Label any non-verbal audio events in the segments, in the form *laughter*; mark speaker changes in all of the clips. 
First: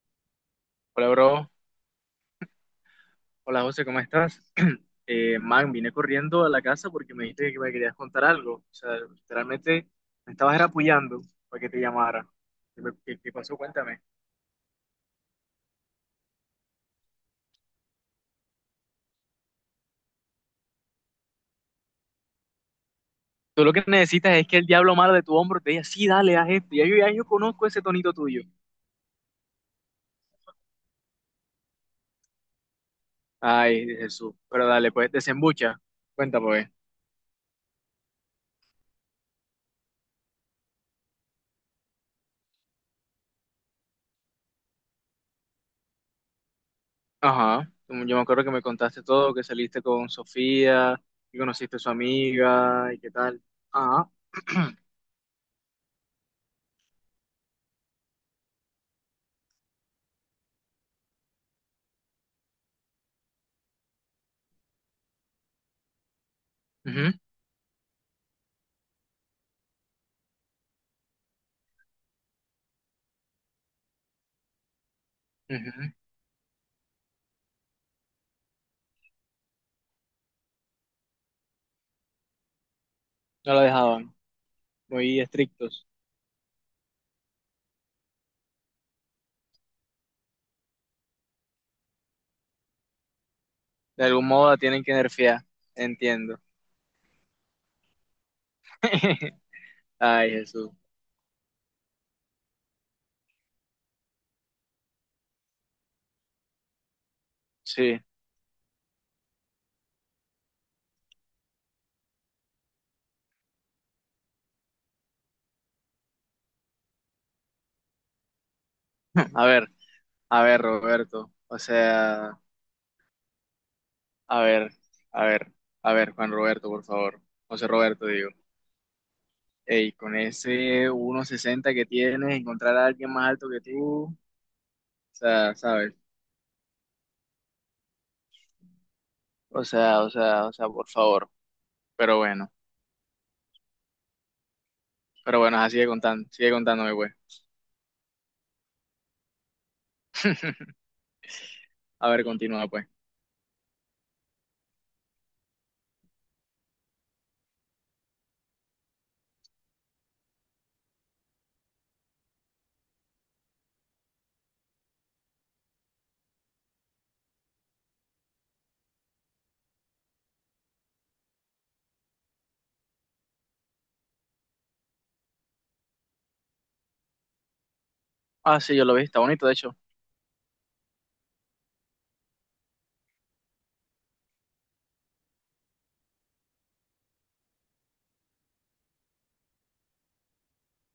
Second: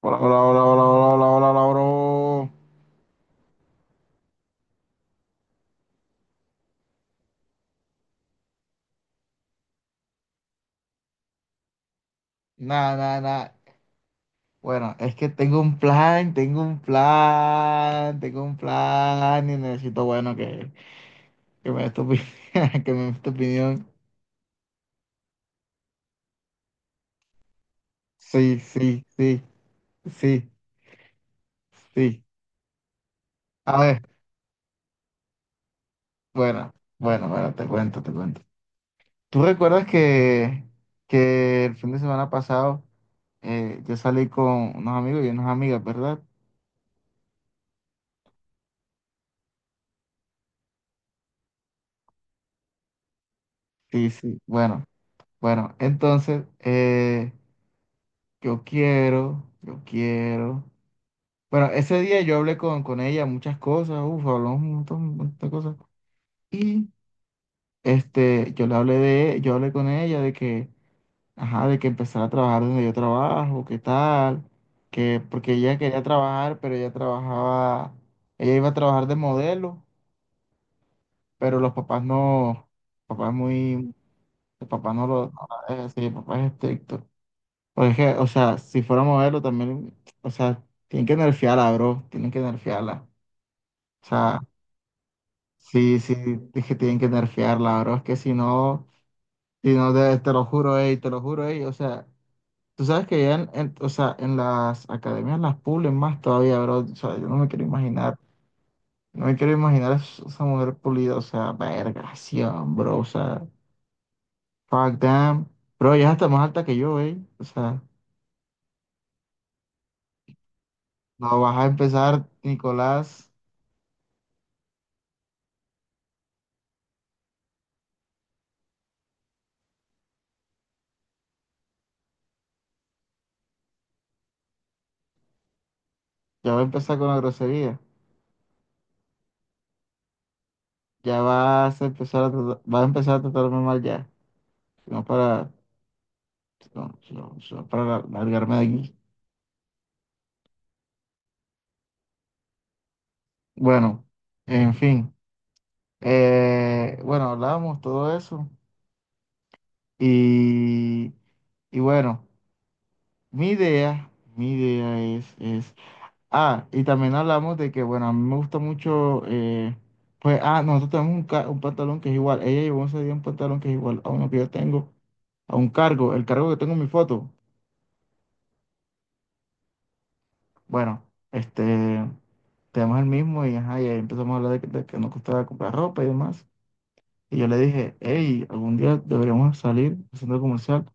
Speaker 1: Hola, hola, hola, hola, hola,
Speaker 2: Hola,
Speaker 1: hola,
Speaker 2: bro.
Speaker 1: hola, hola, bro.
Speaker 2: Hola, José, ¿cómo estás? *clears throat* Man, vine corriendo a la casa porque me dijiste que me querías contar algo. O sea, literalmente me estabas era apoyando para que te llamara. ¿Qué, me-
Speaker 1: Nada, nada,
Speaker 2: qué- qué pasó?
Speaker 1: nada.
Speaker 2: Cuéntame.
Speaker 1: Bueno, es que tengo un plan, tengo un plan, tengo un plan y necesito, bueno, que me des tu opinión, *laughs* que me des tu
Speaker 2: Tú lo que
Speaker 1: opinión.
Speaker 2: necesitas es que el diablo malo de tu hombro te diga, sí, dale, haz esto. Ya yo conozco ese tonito tuyo.
Speaker 1: Sí, sí, sí, sí, sí. A
Speaker 2: Ay,
Speaker 1: ver,
Speaker 2: Jesús. Pero dale, pues, desembucha. Cuéntame, pues.
Speaker 1: bueno, bueno, bueno, te cuento, te cuento. ¿Tú recuerdas que, el fin de semana pasado yo salí con unos amigos y unas amigas, verdad?
Speaker 2: Ajá. Yo me acuerdo que me contaste todo, que saliste con Sofía, que conociste a su amiga y qué tal.
Speaker 1: Sí,
Speaker 2: Ajá.
Speaker 1: sí, bueno, bueno, entonces yo quiero, yo quiero. Bueno, ese día yo hablé con ella muchas cosas. Uff, hablamos un montón de cosas. Y
Speaker 2: Ujú,
Speaker 1: yo le hablé de, yo hablé con ella de que, ajá, de que empezara a trabajar donde yo trabajo, qué tal, que, porque ella
Speaker 2: ujú.
Speaker 1: quería trabajar, pero ella trabajaba, ella iba a trabajar de modelo, pero los papás no, papás
Speaker 2: No la
Speaker 1: muy,
Speaker 2: dejaban.
Speaker 1: el papá
Speaker 2: Muy
Speaker 1: no la
Speaker 2: estrictos.
Speaker 1: deja. Sí, el papá es estricto. O es que, o sea, si fuera modelo también, o sea, tienen que nerfearla, bro. Tienen que nerfearla.
Speaker 2: De
Speaker 1: O
Speaker 2: algún
Speaker 1: sea,
Speaker 2: modo la tienen que nerfear,
Speaker 1: sí, sí,
Speaker 2: entiendo.
Speaker 1: es que tienen que nerfearla, bro. Es que si no,
Speaker 2: *laughs*
Speaker 1: si no, te,
Speaker 2: Ay,
Speaker 1: te lo
Speaker 2: Jesús.
Speaker 1: juro, ey, te lo juro, ey. O sea, tú sabes que ya o sea, en las academias las pulen más todavía, bro. O sea, yo no me quiero
Speaker 2: Sí.
Speaker 1: imaginar, no me quiero imaginar esa mujer pulida, o sea, vergación, bro. O sea, fuck damn. Bro, ya está más alta que yo, ey. O sea,
Speaker 2: A ver, a ver, Roberto.
Speaker 1: no vas
Speaker 2: O
Speaker 1: a empezar,
Speaker 2: sea,
Speaker 1: Nicolás.
Speaker 2: a ver, a ver, a ver, Juan Roberto, por favor. José Roberto, digo. Ey, con ese uno sesenta que tienes, encontrar a alguien más alto que tú, o sea, ¿sabes?
Speaker 1: Ya va a empezar con la grosería.
Speaker 2: O sea, o sea, o sea, por
Speaker 1: Ya
Speaker 2: favor.
Speaker 1: vas a
Speaker 2: Pero
Speaker 1: empezar
Speaker 2: bueno,
Speaker 1: vas a empezar a tratarme mal ya. No
Speaker 2: pero
Speaker 1: para,
Speaker 2: bueno, ajá, sigue contando, sigue contándome,
Speaker 1: no,
Speaker 2: güey.
Speaker 1: no, no para largarme de aquí.
Speaker 2: *laughs* A ver, continúa, pues.
Speaker 1: Bueno, en fin. Bueno, hablamos todo eso. Y, y bueno, mi idea, mi idea es. Ah, y también hablamos de que, bueno, a mí me gusta mucho. Pues, ah, nosotros tenemos un pantalón que es igual. Ella llevó ese día un pantalón que es igual a uno que yo tengo, a un cargo. El cargo que tengo en mi foto.
Speaker 2: Ah, sí, yo lo vi, está bonito, de hecho.
Speaker 1: Bueno, este, tenemos el mismo y, ajá, y ahí empezamos a hablar de que nos costaba comprar ropa y demás. Y yo le dije, hey, algún día deberíamos salir al centro comercial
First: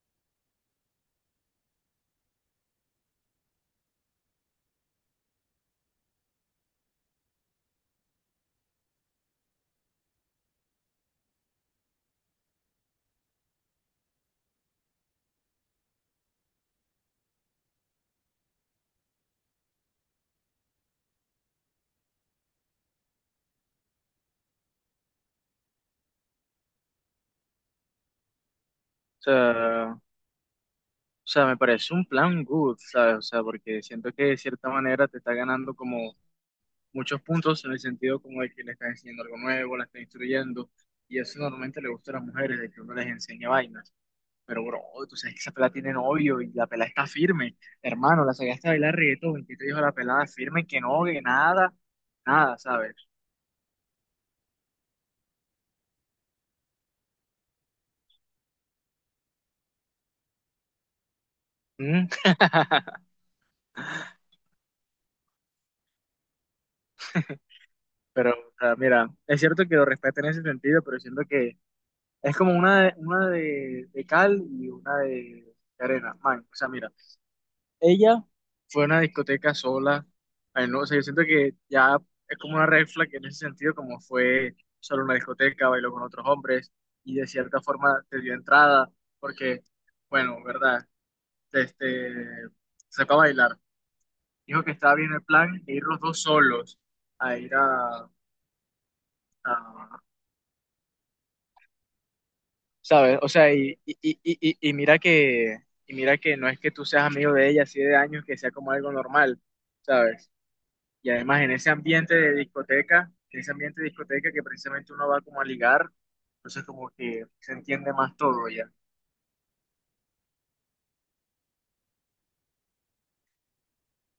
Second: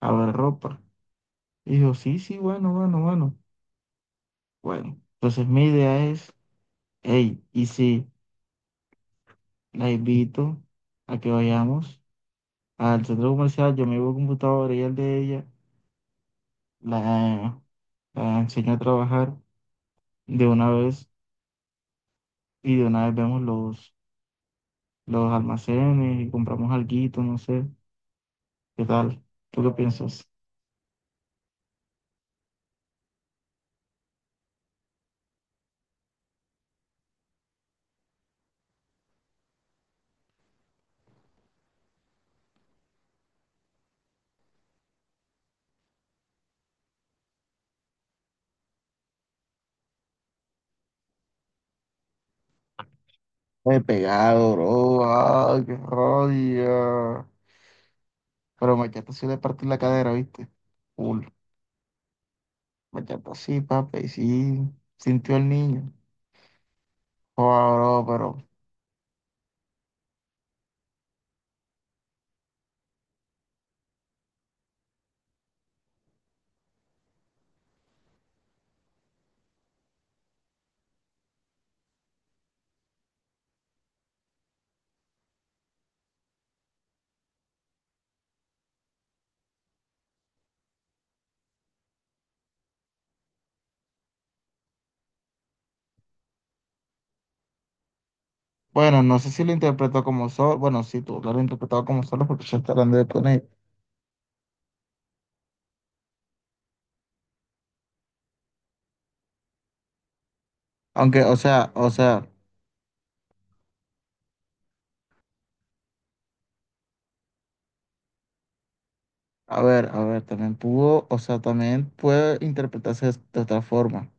Speaker 1: a ver ropa. Y dijo, sí, sí, bueno, bueno, bueno. Bueno, entonces mi idea es, hey, y si la invito a que vayamos al centro comercial, yo me llevo computadora y el de ella, la, la enseño a trabajar de una vez y de una vez vemos los almacenes y compramos alguito, no sé, ¿qué tal? ¿Tú qué
Speaker 2: sea,
Speaker 1: piensas?
Speaker 2: O sea, me parece un plan good, ¿sabes? O sea, porque siento que de cierta manera te está ganando como muchos puntos en el sentido como de que le estás enseñando algo nuevo, la estás instruyendo, y eso normalmente le gusta a las mujeres, de que uno les enseña vainas. Pero, bro, tú sabes que esa pelada tiene novio y la pelada está firme. Hermano, la sacaste a bailar reggaetón y que te dijo la pelada firme que no, que nada, nada, ¿sabes?
Speaker 1: Me he pegado, bro. Ay, qué rabia. Pero Machata sí le partí la cadera, ¿viste? Full.
Speaker 2: Mm,
Speaker 1: Machata sí, papi, y sí. Sintió el niño. Joda, bro,
Speaker 2: Pero,
Speaker 1: pero.
Speaker 2: o sea, mira, es cierto que lo respeto en ese sentido, pero siento que es como una de cal y una de arena. Man, o sea, mira, ella fue a una discoteca sola. Ay, no, o sea, yo siento que ya es como una red flag en ese sentido, como fue solo una discoteca, bailó con otros hombres y de cierta forma te dio entrada, porque, bueno, verdad, este, se fue a bailar. Dijo que estaba bien el plan de ir los dos solos a ir a,
Speaker 1: Bueno, no sé si lo
Speaker 2: a
Speaker 1: interpretó como solo. Bueno, sí, tú lo has interpretado como solo porque ya está hablando de
Speaker 2: ¿Sabes? O
Speaker 1: poner.
Speaker 2: sea, y mira que no es que tú seas amigo de ella así de años, que sea como algo normal, ¿sabes? Y
Speaker 1: Aunque,
Speaker 2: además en ese
Speaker 1: o
Speaker 2: ambiente
Speaker 1: sea,
Speaker 2: de discoteca, en ese ambiente de discoteca que precisamente uno va como a ligar, entonces como que se entiende más todo ya.
Speaker 1: a ver, también pudo, o sea, también puede interpretarse de otra forma.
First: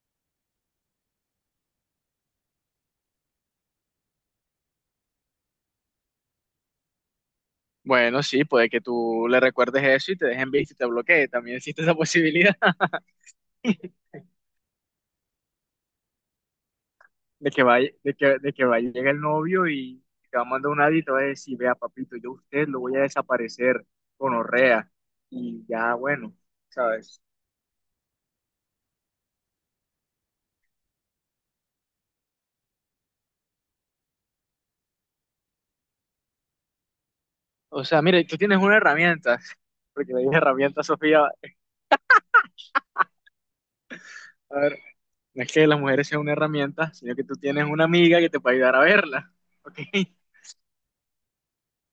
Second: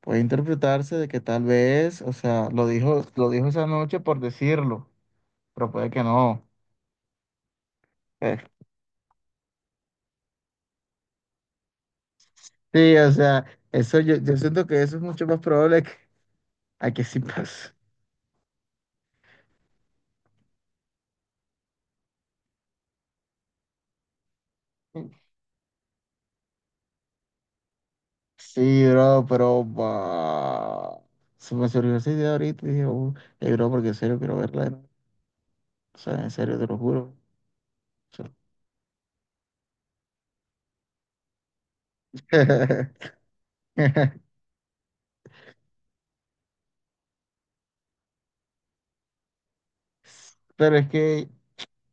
Speaker 1: Puede interpretarse de que tal vez, o sea, lo dijo esa noche por decirlo, pero puede que no.
Speaker 2: Bueno,
Speaker 1: Eh,
Speaker 2: sí, puede que tú le recuerdes eso y te dejen visto y te bloquee, también existe esa posibilidad.
Speaker 1: sí,
Speaker 2: *laughs*
Speaker 1: o sea, eso yo siento que eso es mucho más probable que, a que sí
Speaker 2: de que
Speaker 1: pase.
Speaker 2: va, de que, de que va a llegar el novio y te va a mandar un audio y te va a decir, vea, papito, yo a usted lo voy a desaparecer con orrea. Y ya, bueno, ¿sabes?
Speaker 1: Sí, bro, pero bah, se me surgió esa idea ahorita y dije, bro, porque en serio quiero verla de nuevo. O sea, en serio, te lo juro.
Speaker 2: O sea,
Speaker 1: O
Speaker 2: mire,
Speaker 1: sea,
Speaker 2: tú tienes una herramienta, *laughs* porque le dije herramienta, Sofía,
Speaker 1: *laughs*
Speaker 2: a ver, no es que las mujeres sean una herramienta, sino que tú tienes una amiga que te puede ayudar a verla, *laughs* ¿ok?
Speaker 1: pero es que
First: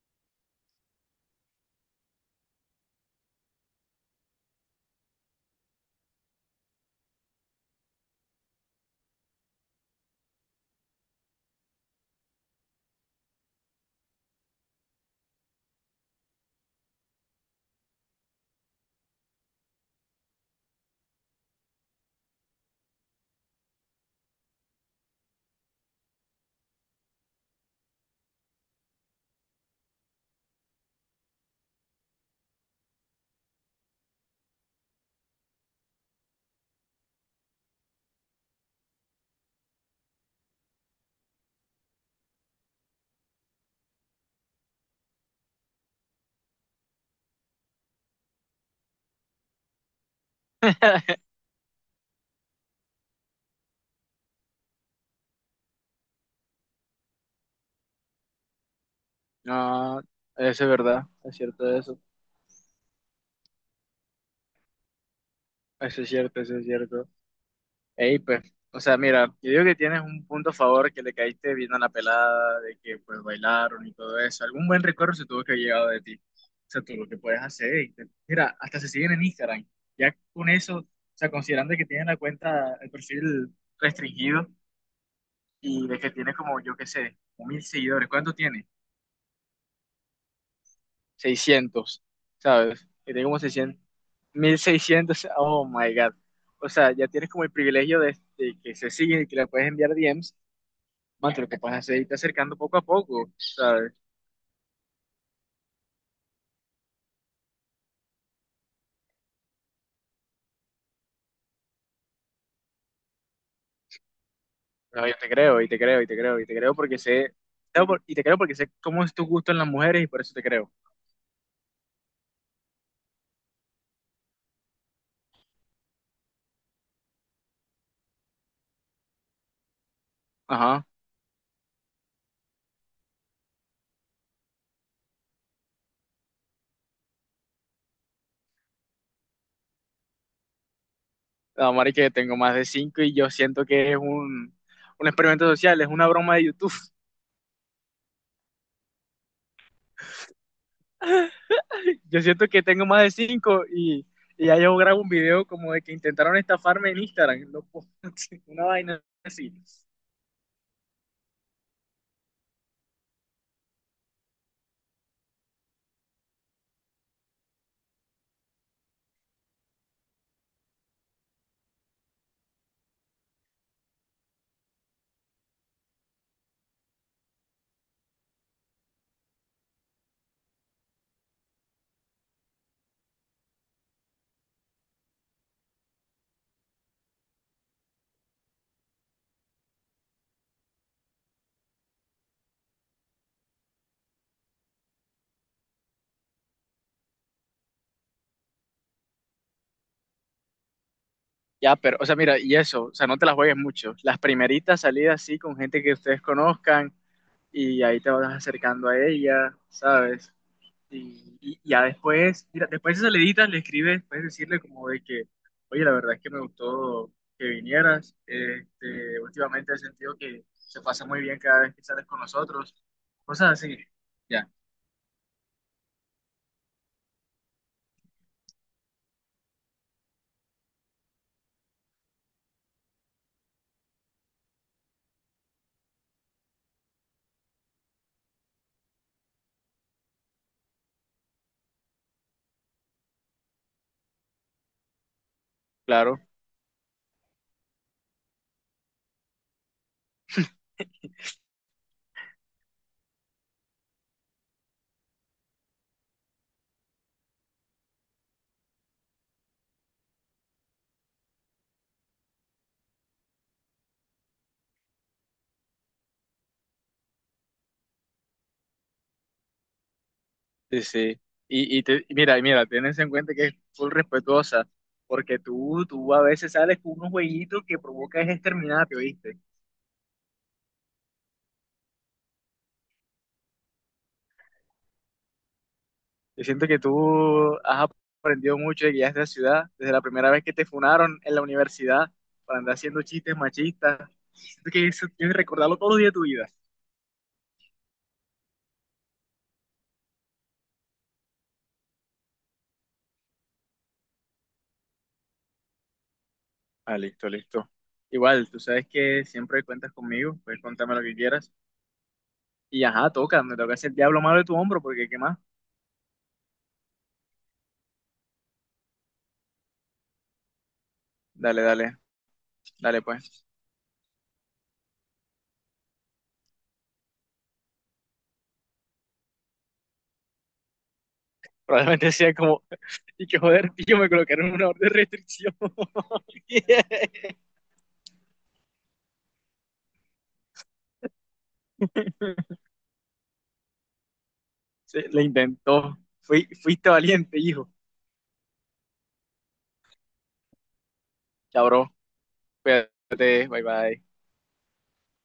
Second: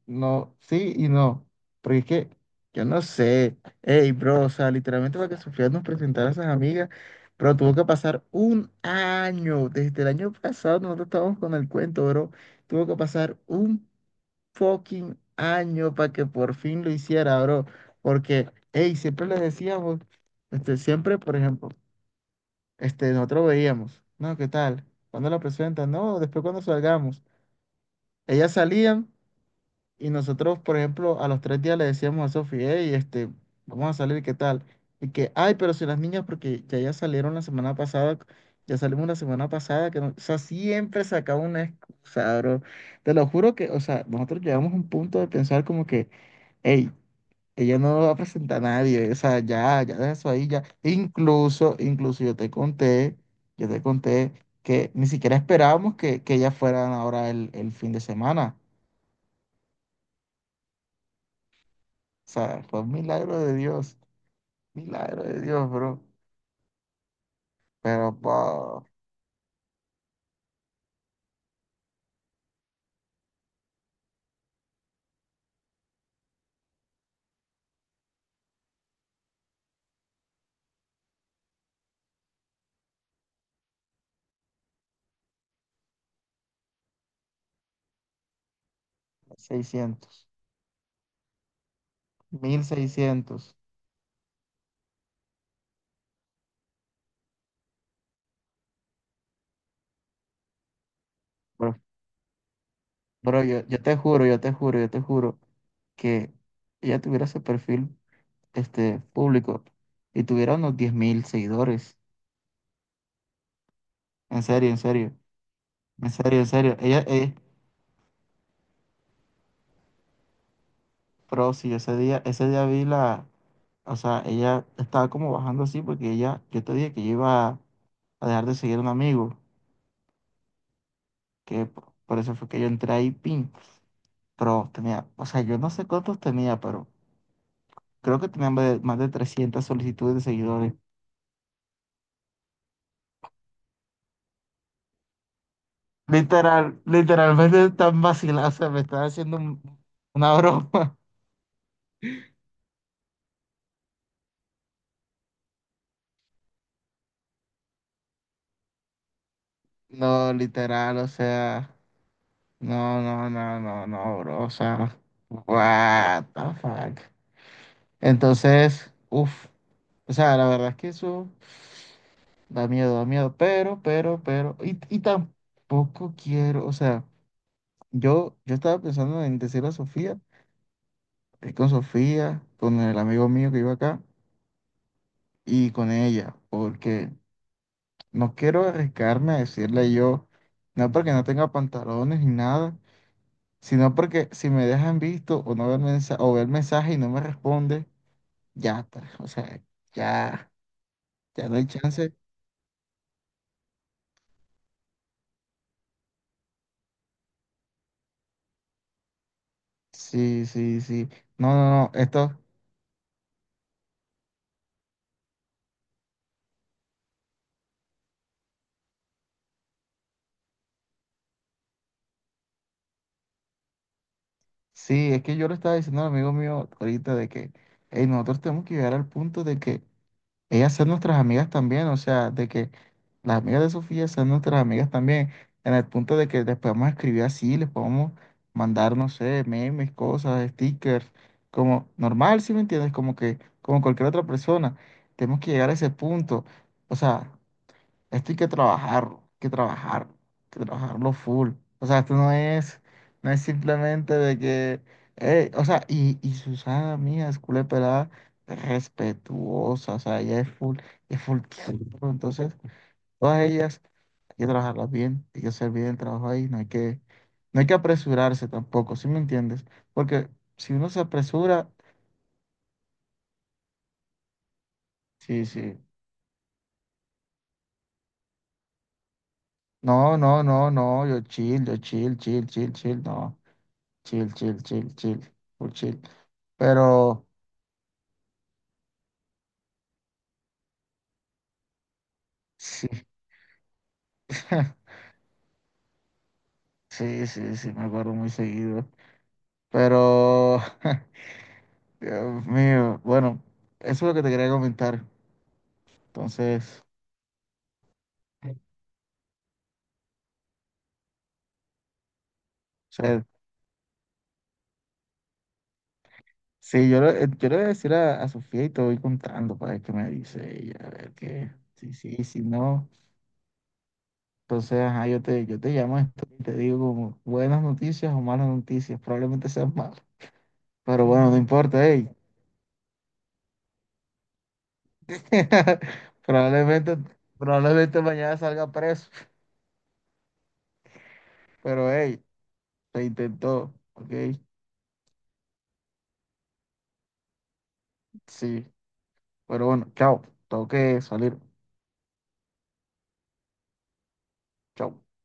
Speaker 1: no, sí y no. Porque es que yo no sé. Ey, bro, o sea, literalmente, para que Sofía nos presentara a esas amigas, pero tuvo que pasar un año. Desde el año pasado nosotros estábamos con el cuento, bro. Tuvo que pasar un fucking año para que por fin lo hiciera, bro. Porque, ey, siempre les decíamos, siempre, por ejemplo, nosotros veíamos, no, ¿qué tal? ¿Cuándo la presentan? No, después cuando salgamos. Ellas salían. Y nosotros, por ejemplo, a los 3 días le decíamos a Sofía, hey, vamos a salir, ¿qué tal? Y que, ay, pero si las niñas, porque ya salieron la semana pasada, ya salimos la semana pasada, que no, o sea, siempre sacaba una excusa, bro. Te lo juro que, o sea, nosotros llegamos a un punto de pensar como que, hey, ella no va a presentar a nadie, o sea, ya, ya deja eso ahí, ya. E incluso yo te conté que ni siquiera esperábamos que ellas fueran ahora el fin de semana.
Speaker 2: No, eso es verdad, es cierto eso,
Speaker 1: O sea, fue un milagro de Dios, bro.
Speaker 2: eso es cierto, eso es cierto.
Speaker 1: Pero,
Speaker 2: Ey,
Speaker 1: pa,
Speaker 2: pues, o sea, mira, yo digo que tienes un punto a favor que le caíste bien a la pelada, de que pues bailaron y todo eso. Algún buen recuerdo se tuvo que haber llegado de ti. O sea, tú lo que puedes hacer. Mira, hasta se siguen en Instagram. Ya con eso, o sea, considerando que tienen la cuenta, el perfil restringido y de que tiene como, yo qué sé, como 1.000 seguidores. ¿Cuánto tiene?
Speaker 1: 600,
Speaker 2: 600,
Speaker 1: mil
Speaker 2: ¿sabes? ¿Que tiene como
Speaker 1: seiscientos
Speaker 2: 600? 1.600. Oh my God. O sea, ya tienes como el privilegio de que se siguen y que le puedes enviar DMs. Mate, lo que
Speaker 1: Bro,
Speaker 2: pasa es que se está acercando poco a poco,
Speaker 1: bro, yo
Speaker 2: ¿sabes?
Speaker 1: te juro, yo te juro, yo te juro que ella tuviera ese perfil, público, y tuviera unos 10.000 seguidores. En serio, en
Speaker 2: No, yo
Speaker 1: serio,
Speaker 2: te creo, y te creo, y
Speaker 1: en
Speaker 2: te
Speaker 1: serio,
Speaker 2: creo,
Speaker 1: en
Speaker 2: y te creo
Speaker 1: serio.
Speaker 2: porque
Speaker 1: Ella es
Speaker 2: sé, no, por- y te creo porque sé cómo es tu gusto en las mujeres y por eso te creo.
Speaker 1: pro, sí, ese día vi la, o sea, ella estaba como bajando así porque ella, yo te dije que yo iba a dejar de seguir a un amigo.
Speaker 2: Ajá.
Speaker 1: que p- por eso fue que yo entré ahí, pin. Pero tenía, o sea, yo no sé cuántos tenía, pero creo que tenía más de 300 solicitudes de seguidores.
Speaker 2: No, Mari, que tengo más de cinco y yo siento que es un experimento social, es una broma de YouTube.
Speaker 1: Literal, literalmente están vacilando, o sea, me están haciendo una broma. *laughs*
Speaker 2: *laughs* Yo siento que tengo más de cinco y, ya yo grabo un video como de que intentaron estafarme en Instagram, loco. *laughs* Una vaina así.
Speaker 1: No, literal, o sea, no, no, no, no, no, bro, o sea, what the fuck. Entonces, uff, o sea, la verdad es que eso da miedo, pero, y tampoco quiero, o sea. Yo estaba pensando en decirle a Sofía, ir con Sofía, con el amigo mío que iba acá y con ella, porque no quiero arriesgarme a decirle yo, no porque no tenga pantalones ni nada, sino porque si me dejan visto o no ver mensaje, o ver mensaje y no me responde, ya está, o sea, ya, ya no hay
Speaker 2: Ya, pero, o
Speaker 1: chance.
Speaker 2: sea, mira, y eso, o sea, no te las juegues mucho. Las primeritas salidas sí con gente que ustedes conozcan y ahí te vas acercando a ella, ¿sabes?
Speaker 1: Sí, sí, sí.
Speaker 2: Y,
Speaker 1: No, no,
Speaker 2: ya
Speaker 1: no, esto,
Speaker 2: después, mira, después de esas saliditas le escribes, puedes decirle como de que, oye, la verdad es que me gustó que vinieras. Este, últimamente he sentido que se pasa muy bien cada vez que sales con nosotros. Cosas así. Ya,
Speaker 1: sí, es que yo le estaba diciendo al amigo mío ahorita de que, hey, nosotros tenemos que llegar al punto de que ellas sean nuestras amigas también, o sea, de que las amigas de Sofía sean nuestras amigas también, en el punto de que les podemos escribir así, les podemos mandar, no sé, memes, cosas, stickers, como normal, ¿si me entiendes? Como que, como cualquier otra persona, tenemos que llegar a ese
Speaker 2: claro.
Speaker 1: punto, o sea, esto hay que trabajarlo, hay que trabajarlo, hay que trabajarlo full. O sea, esto no es simplemente de que, o sea, y Susana mía es culé pelada, es respetuosa, o sea, ella es full tiempo. Entonces, todas ellas hay que trabajarlas bien, hay que hacer bien el trabajo ahí, no hay que apresurarse tampoco, ¿sí me entiendes? Porque si
Speaker 2: Sí,
Speaker 1: uno se
Speaker 2: sí.
Speaker 1: apresura,
Speaker 2: Y mira, tenés en cuenta que es full respetuosa, porque
Speaker 1: sí, sí.
Speaker 2: tú a veces sales con unos jueguitos que provoca es exterminarte, ¿oíste?
Speaker 1: No, no, no, no, yo chill, chill, chill, chill, no. Chill, chill, chill, chill, muy chill.
Speaker 2: Yo siento que
Speaker 1: Pero
Speaker 2: tú has aprendido mucho de guías de la ciudad, desde la primera vez que te funaron en la universidad para andar
Speaker 1: sí,
Speaker 2: haciendo chistes machistas. Siento
Speaker 1: *laughs*
Speaker 2: que eso tienes que recordarlo todos los días de tu vida.
Speaker 1: sí, sí, sí, me acuerdo muy seguido. Pero, *laughs* Dios mío, bueno, eso es lo que te quería comentar. Entonces,
Speaker 2: Ah, listo, listo. Igual,
Speaker 1: o
Speaker 2: tú sabes que siempre cuentas conmigo, puedes contarme lo que quieras. Y ajá,
Speaker 1: sea,
Speaker 2: toca, me toca hacer el diablo malo de tu hombro, porque ¿qué más?
Speaker 1: sí, yo le voy a decir a Sofía y te voy contando para ver qué me dice ella, a ver qué,
Speaker 2: Dale,
Speaker 1: sí,
Speaker 2: dale,
Speaker 1: sí, si no.
Speaker 2: dale pues.
Speaker 1: Entonces, ajá, yo te llamo esto y te digo como buenas noticias o malas noticias, probablemente sean malas. Pero bueno, no importa, hey,
Speaker 2: Probablemente sea como, y que joder, tío, me colocaron una orden de restricción.
Speaker 1: *laughs*
Speaker 2: *laughs* Yeah.
Speaker 1: Probablemente, probablemente mañana salga preso, pero hey, se intentó, ok,
Speaker 2: Le intentó. Fuiste valiente, hijo.
Speaker 1: sí, pero bueno, chao, tengo que salir,
Speaker 2: Chao, bro, cuídate, bye bye.
Speaker 1: chao.